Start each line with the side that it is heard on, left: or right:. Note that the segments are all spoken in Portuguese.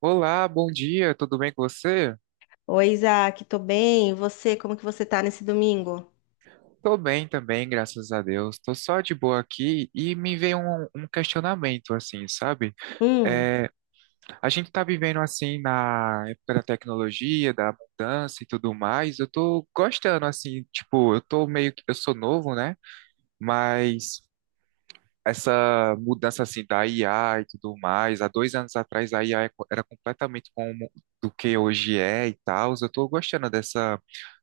right: Olá, bom dia, tudo bem com você?
left: Oi, Isaac, tô bem. E você, como que você tá nesse domingo?
right: Tô bem também, graças a Deus. Tô só de boa aqui e me veio um questionamento, assim, sabe?
left: Hum.
right: É, a gente tá vivendo, assim, na época da tecnologia, da mudança e tudo mais. Eu tô gostando, assim, tipo, eu tô meio que, eu sou novo, né? Mas essa mudança, assim, da IA e tudo mais, há dois anos atrás a IA era completamente como do que hoje é e tal. Eu tô gostando dessa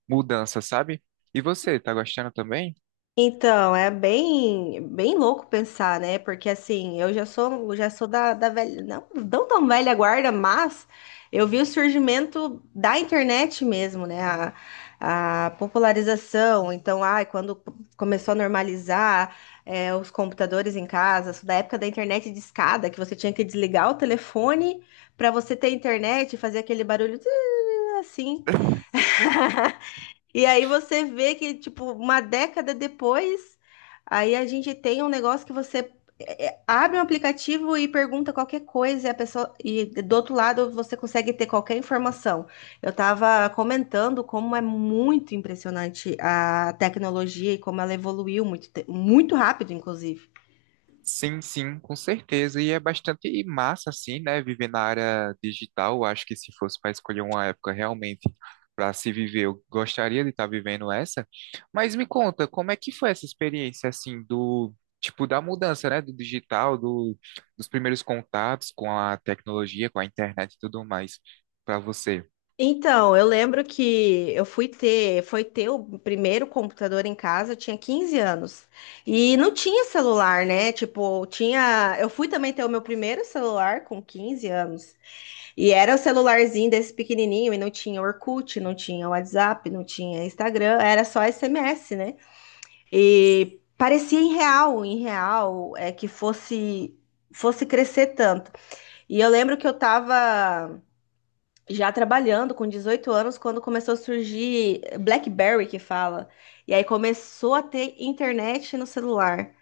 right: mudança, sabe? E você, tá gostando também?
left: Então, é bem louco pensar, né? Porque assim, eu já sou da, da velha, não, não tão velha guarda, mas eu vi o surgimento da internet mesmo, né? A popularização. Então, ai, quando começou a normalizar os computadores em casa, sou da época da internet de escada, que você tinha que desligar o telefone para você ter internet e fazer aquele barulho tê, assim. E aí você vê que, tipo, uma década depois, aí a gente tem um negócio que você abre um aplicativo e pergunta qualquer coisa e a pessoa e do outro lado você consegue ter qualquer informação. Eu estava comentando como é muito impressionante a tecnologia e como ela evoluiu muito, muito rápido, inclusive.
right: Sim, sim, com certeza. E é bastante massa, assim, né? Viver na área digital. Eu acho que se fosse para escolher uma época realmente para se viver, eu gostaria de estar vivendo essa. Mas me conta, como é que foi essa experiência, assim, do tipo da mudança, né? Do digital, dos primeiros contatos com a tecnologia, com a internet e tudo mais, para você?
left: Então, eu lembro que foi ter o primeiro computador em casa, eu tinha 15 anos. E não tinha celular, né? Tipo, tinha, eu fui também ter o meu primeiro celular com 15 anos. E era o celularzinho desse pequenininho e não tinha Orkut, não tinha WhatsApp, não tinha Instagram, era só SMS, né? E parecia irreal, irreal é que fosse fosse crescer tanto. E eu lembro que eu tava já trabalhando com 18 anos quando começou a surgir BlackBerry que fala. E aí começou a ter internet no celular.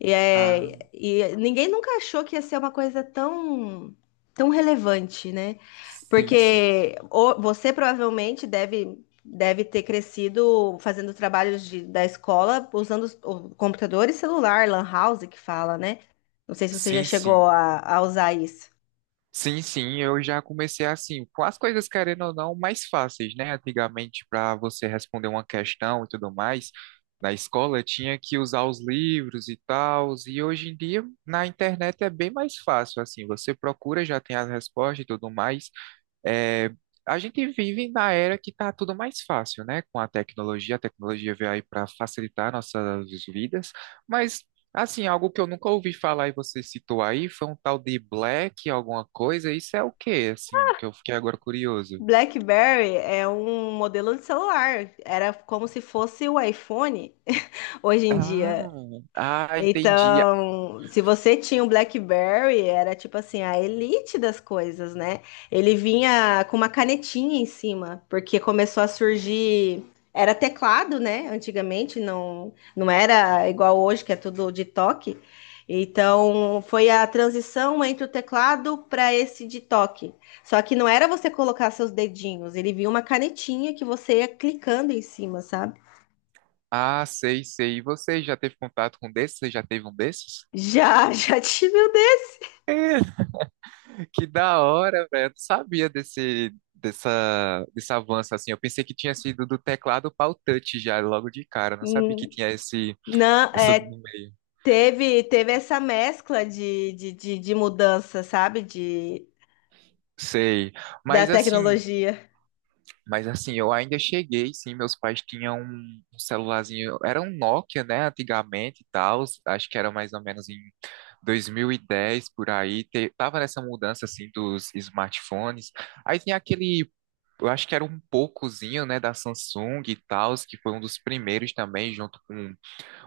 left: E,
right: Ah,
left: e ninguém nunca achou que ia ser uma coisa tão, tão relevante, né?
right: sim, sim.
left: Porque você provavelmente deve, deve ter crescido fazendo trabalhos da escola usando o computador e celular, lan house que fala, né? Não sei se você já
right: Sim,
left: chegou
right: sim.
left: a usar isso.
right: Sim, sim, eu já comecei assim, com as coisas querendo ou não mais fáceis, né? Antigamente, para você responder uma questão e tudo mais, na escola tinha que usar os livros e tal, e hoje em dia na internet é bem mais fácil, assim, você procura, já tem as respostas e tudo mais. É, a gente vive na era que está tudo mais fácil, né? Com a tecnologia veio aí para facilitar nossas vidas, mas assim, algo que eu nunca ouvi falar e você citou aí foi um tal de Black, alguma coisa. Isso é o quê? Assim, que eu fiquei agora curioso.
left: BlackBerry é um modelo de celular. Era como se fosse o iPhone hoje em
right: Ah,
left: dia.
right: ah, entendi.
left: Então, se você tinha um BlackBerry, era tipo assim, a elite das coisas, né? Ele vinha com uma canetinha em cima, porque começou a surgir. Era teclado, né? Antigamente, não, não era igual hoje, que é tudo de toque. Então, foi a transição entre o teclado para esse de toque. Só que não era você colocar seus dedinhos, ele vinha uma canetinha que você ia clicando em cima, sabe?
right: Ah, sei, sei. E você já teve contato com desses? Você já teve um desses?
left: Já, já tive o dedo.
right: Que da hora, velho. Eu não sabia desse avanço assim. Eu pensei que tinha sido do teclado para o touch já, logo de cara. Eu não sabia que tinha
left: Não,
right: essa
left: é,
right: no meio.
left: Teve, teve essa mescla de mudança, sabe? De,
right: Sei.
left: da
right: Mas assim,
left: tecnologia.
right: mas assim, eu ainda cheguei, sim. Meus pais tinham um celularzinho. Era um Nokia, né? Antigamente e tal. Acho que era mais ou menos em 2010 por aí. Tava nessa mudança assim dos smartphones. Aí tinha aquele. Eu acho que era um poucozinho, né, da Samsung e tal, que foi um dos primeiros também, junto com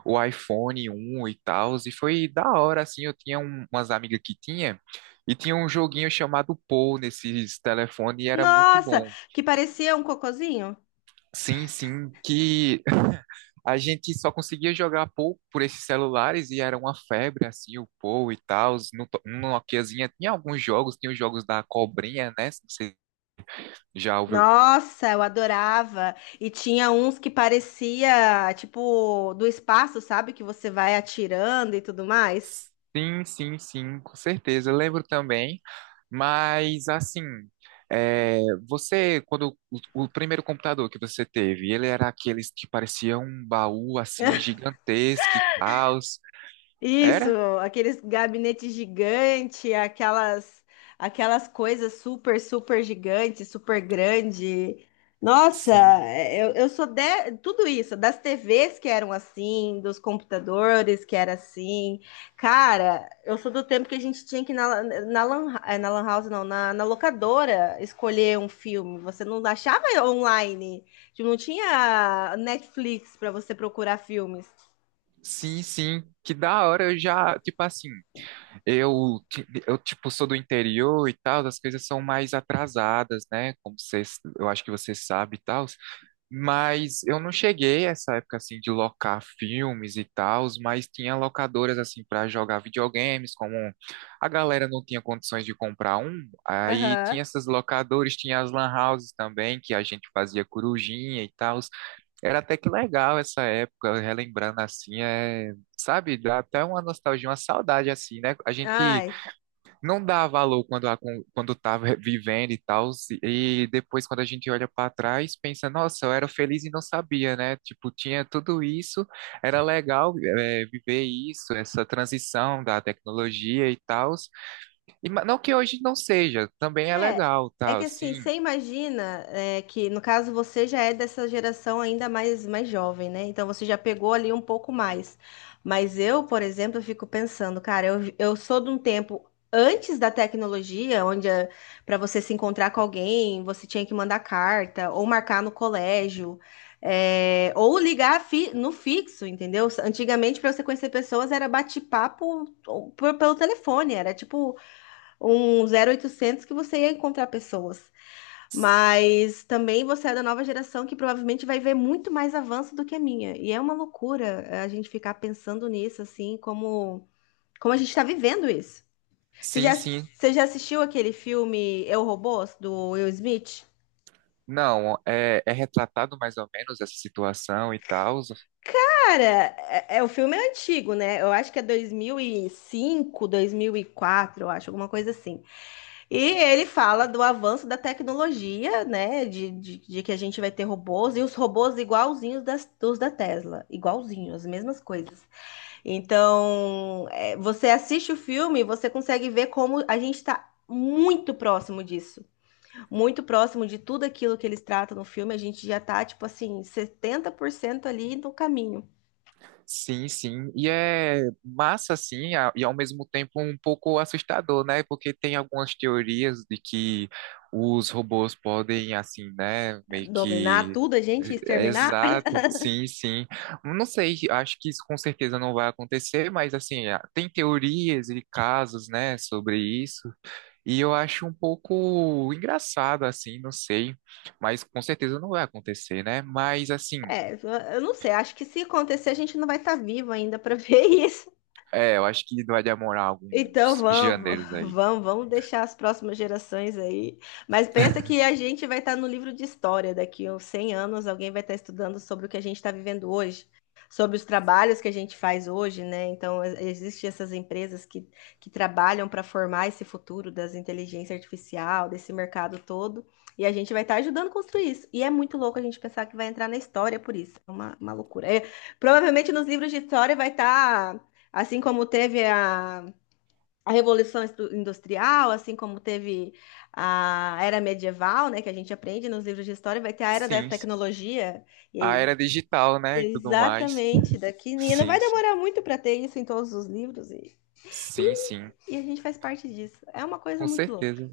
right: o iPhone um e tal, e foi da hora, assim, eu tinha umas amigas que tinha, e tinha um joguinho chamado Pou nesses telefones, e era muito
left: Nossa,
right: bom.
left: que parecia um cocôzinho.
right: Sim, sim, que a gente só conseguia jogar Pou por esses celulares, e era uma febre, assim, o Pou e tal, no Nokiazinha tinha alguns jogos, tinha os jogos da Cobrinha, né, se você já ouviu.
left: Nossa, eu adorava. E tinha uns que parecia, tipo, do espaço, sabe? Que você vai atirando e tudo mais.
right: Sim, sim, sim, com certeza. Eu lembro também. Mas assim, é, você, quando o primeiro computador que você teve, ele era aqueles que parecia um baú assim gigantesco e tal.
left: Isso,
right: Era?
left: aqueles gabinetes gigantes, aquelas coisas super, super gigantes, super grande. Nossa,
right: Sim.
left: eu sou de tudo isso, das TVs que eram assim, dos computadores que era assim. Cara, eu sou do tempo que a gente tinha que ir na lan house, não, na, na locadora escolher um filme. Você não achava online, tipo, não tinha Netflix para você procurar filmes.
right: Sim, sim, que da hora eu já, tipo assim, eu tipo sou do interior e tal, as coisas são mais atrasadas, né? Como vocês, eu acho que você sabe e tal. Mas eu não cheguei a essa época assim de locar filmes e tals, mas tinha locadoras assim para jogar videogames, como a galera não tinha condições de comprar um, aí tinha
left: Aham.
right: essas locadoras, tinha as lan houses também, que a gente fazia corujinha e tals. Era até que legal essa época, relembrando assim, é, sabe, dá até uma nostalgia, uma saudade assim, né? A gente
left: Ai.
right: não dá valor quando, quando tá vivendo e tal, e depois quando a gente olha para trás, pensa, nossa, eu era feliz e não sabia, né? Tipo, tinha tudo isso, era legal viver isso, essa transição da tecnologia e tal, e não que hoje não seja, também é
left: É,
right: legal,
left: é que
right: tal, sim,
left: assim, você imagina que, no caso, você já é dessa geração ainda mais, mais jovem, né? Então você já pegou ali um pouco mais. Mas eu, por exemplo, eu fico pensando, cara, eu sou de um tempo antes da tecnologia, onde para você se encontrar com alguém, você tinha que mandar carta ou marcar no colégio, ou ligar no fixo, entendeu? Antigamente, para você conhecer pessoas, era bate-papo pelo telefone, era tipo um 0800 que você ia encontrar pessoas. Mas também você é da nova geração que provavelmente vai ver muito mais avanço do que a minha. E é uma loucura a gente ficar pensando nisso, assim, como a gente está vivendo isso.
right: sim, sim.
left: Você já assistiu aquele filme Eu, Robô do Will Smith?
right: Não, é, é retratado mais ou menos essa situação e tal.
left: Cara, o filme é antigo, né? Eu acho que é 2005, 2004, eu acho, alguma coisa assim. E ele fala do avanço da tecnologia, né? De Que a gente vai ter robôs e os robôs igualzinhos dos da Tesla, igualzinhos, as mesmas coisas. Então, é, você assiste o filme e você consegue ver como a gente está muito próximo disso. Muito próximo de tudo aquilo que eles tratam no filme. A gente já tá, tipo assim, 70% ali no caminho.
right: Sim, sim. E é massa, assim, e ao mesmo tempo um pouco assustador, né? Porque tem algumas teorias de que os robôs podem, assim, né?
left: É,
right: Meio
left: dominar
right: que.
left: tudo, a gente exterminar.
right: Exato, sim, sim. Não sei, acho que isso com certeza não vai acontecer, mas, assim, tem teorias e casos, né, sobre isso. E eu acho um pouco engraçado, assim, não sei. Mas com certeza não vai acontecer, né? Mas, assim.
left: É, eu não sei. Acho que se acontecer, a gente não vai estar vivo ainda para ver isso.
right: É, eu acho que vai demorar
left: Então
right: alguns
left: vamos,
right: gêneros aí.
left: vamos, vamos deixar as próximas gerações aí. Mas pensa que a gente vai estar no livro de história daqui a uns 100 anos, alguém vai estar estudando sobre o que a gente está vivendo hoje, sobre os trabalhos que a gente faz hoje, né? Então existem essas empresas que trabalham para formar esse futuro das inteligência artificial, desse mercado todo, e a gente vai estar ajudando a construir isso. E é muito louco a gente pensar que vai entrar na história por isso. É uma loucura. É, provavelmente nos livros de história vai estar. Assim como teve a Revolução Industrial, assim como teve a Era Medieval, né, que a gente aprende nos livros de história, vai ter a Era da
right: Sim, sim.
left: Tecnologia. E
right: A era
left: aí,
right: digital, né, e tudo mais.
left: exatamente, daqui e não vai
right: Sim, sim.
left: demorar muito para ter isso em todos os livros
right: Sim,
left: e,
right: sim.
left: e a gente faz parte disso. É uma coisa
right: Com
left: muito louca.
right: certeza.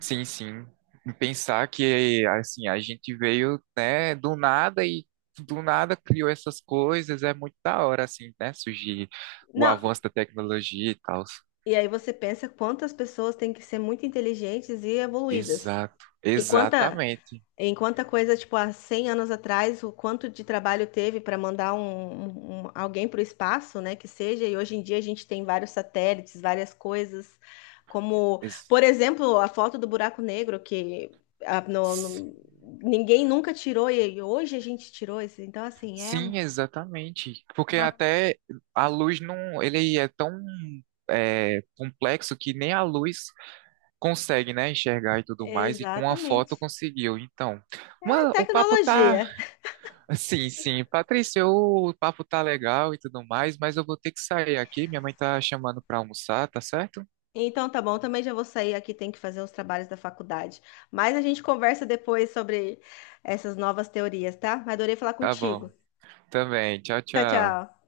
right: Sim, sim. E pensar que, assim, a gente veio, né, do nada e do nada criou essas coisas. É muito da hora, assim, né, surgir o
left: Não,
right: avanço da tecnologia e tal.
left: e aí você pensa quantas pessoas têm que ser muito inteligentes e evoluídas.
right: Exato.
left: E quanta
right: Exatamente.
left: Enquanto a coisa, tipo, há 100 anos atrás, o quanto de trabalho teve para mandar alguém para o espaço, né, que seja, e hoje em dia a gente tem vários satélites, várias coisas, como,
right: Ex-
left: por exemplo, a foto do buraco negro, que ah, no- no- ninguém nunca tirou, e hoje a gente tirou isso. Então, assim, é uma...
right: Sim, exatamente. Porque até a luz não, ele é tão complexo que nem a luz consegue, né, enxergar e tudo mais, e com a foto
left: Exatamente.
right: conseguiu. Então,
left: É
right: mano, o papo tá.
left: tecnologia.
right: Sim, sim, Patrícia, o papo tá legal e tudo mais, mas eu vou ter que sair aqui. Minha mãe tá chamando pra almoçar, tá certo?
left: Então tá bom, também já vou sair aqui, tem que fazer os trabalhos da faculdade. Mas a gente conversa depois sobre essas novas teorias, tá? Adorei falar
right: Tá
left: contigo.
right: bom. Também. Tchau,
left: Tchau,
right: tchau.
left: tchau.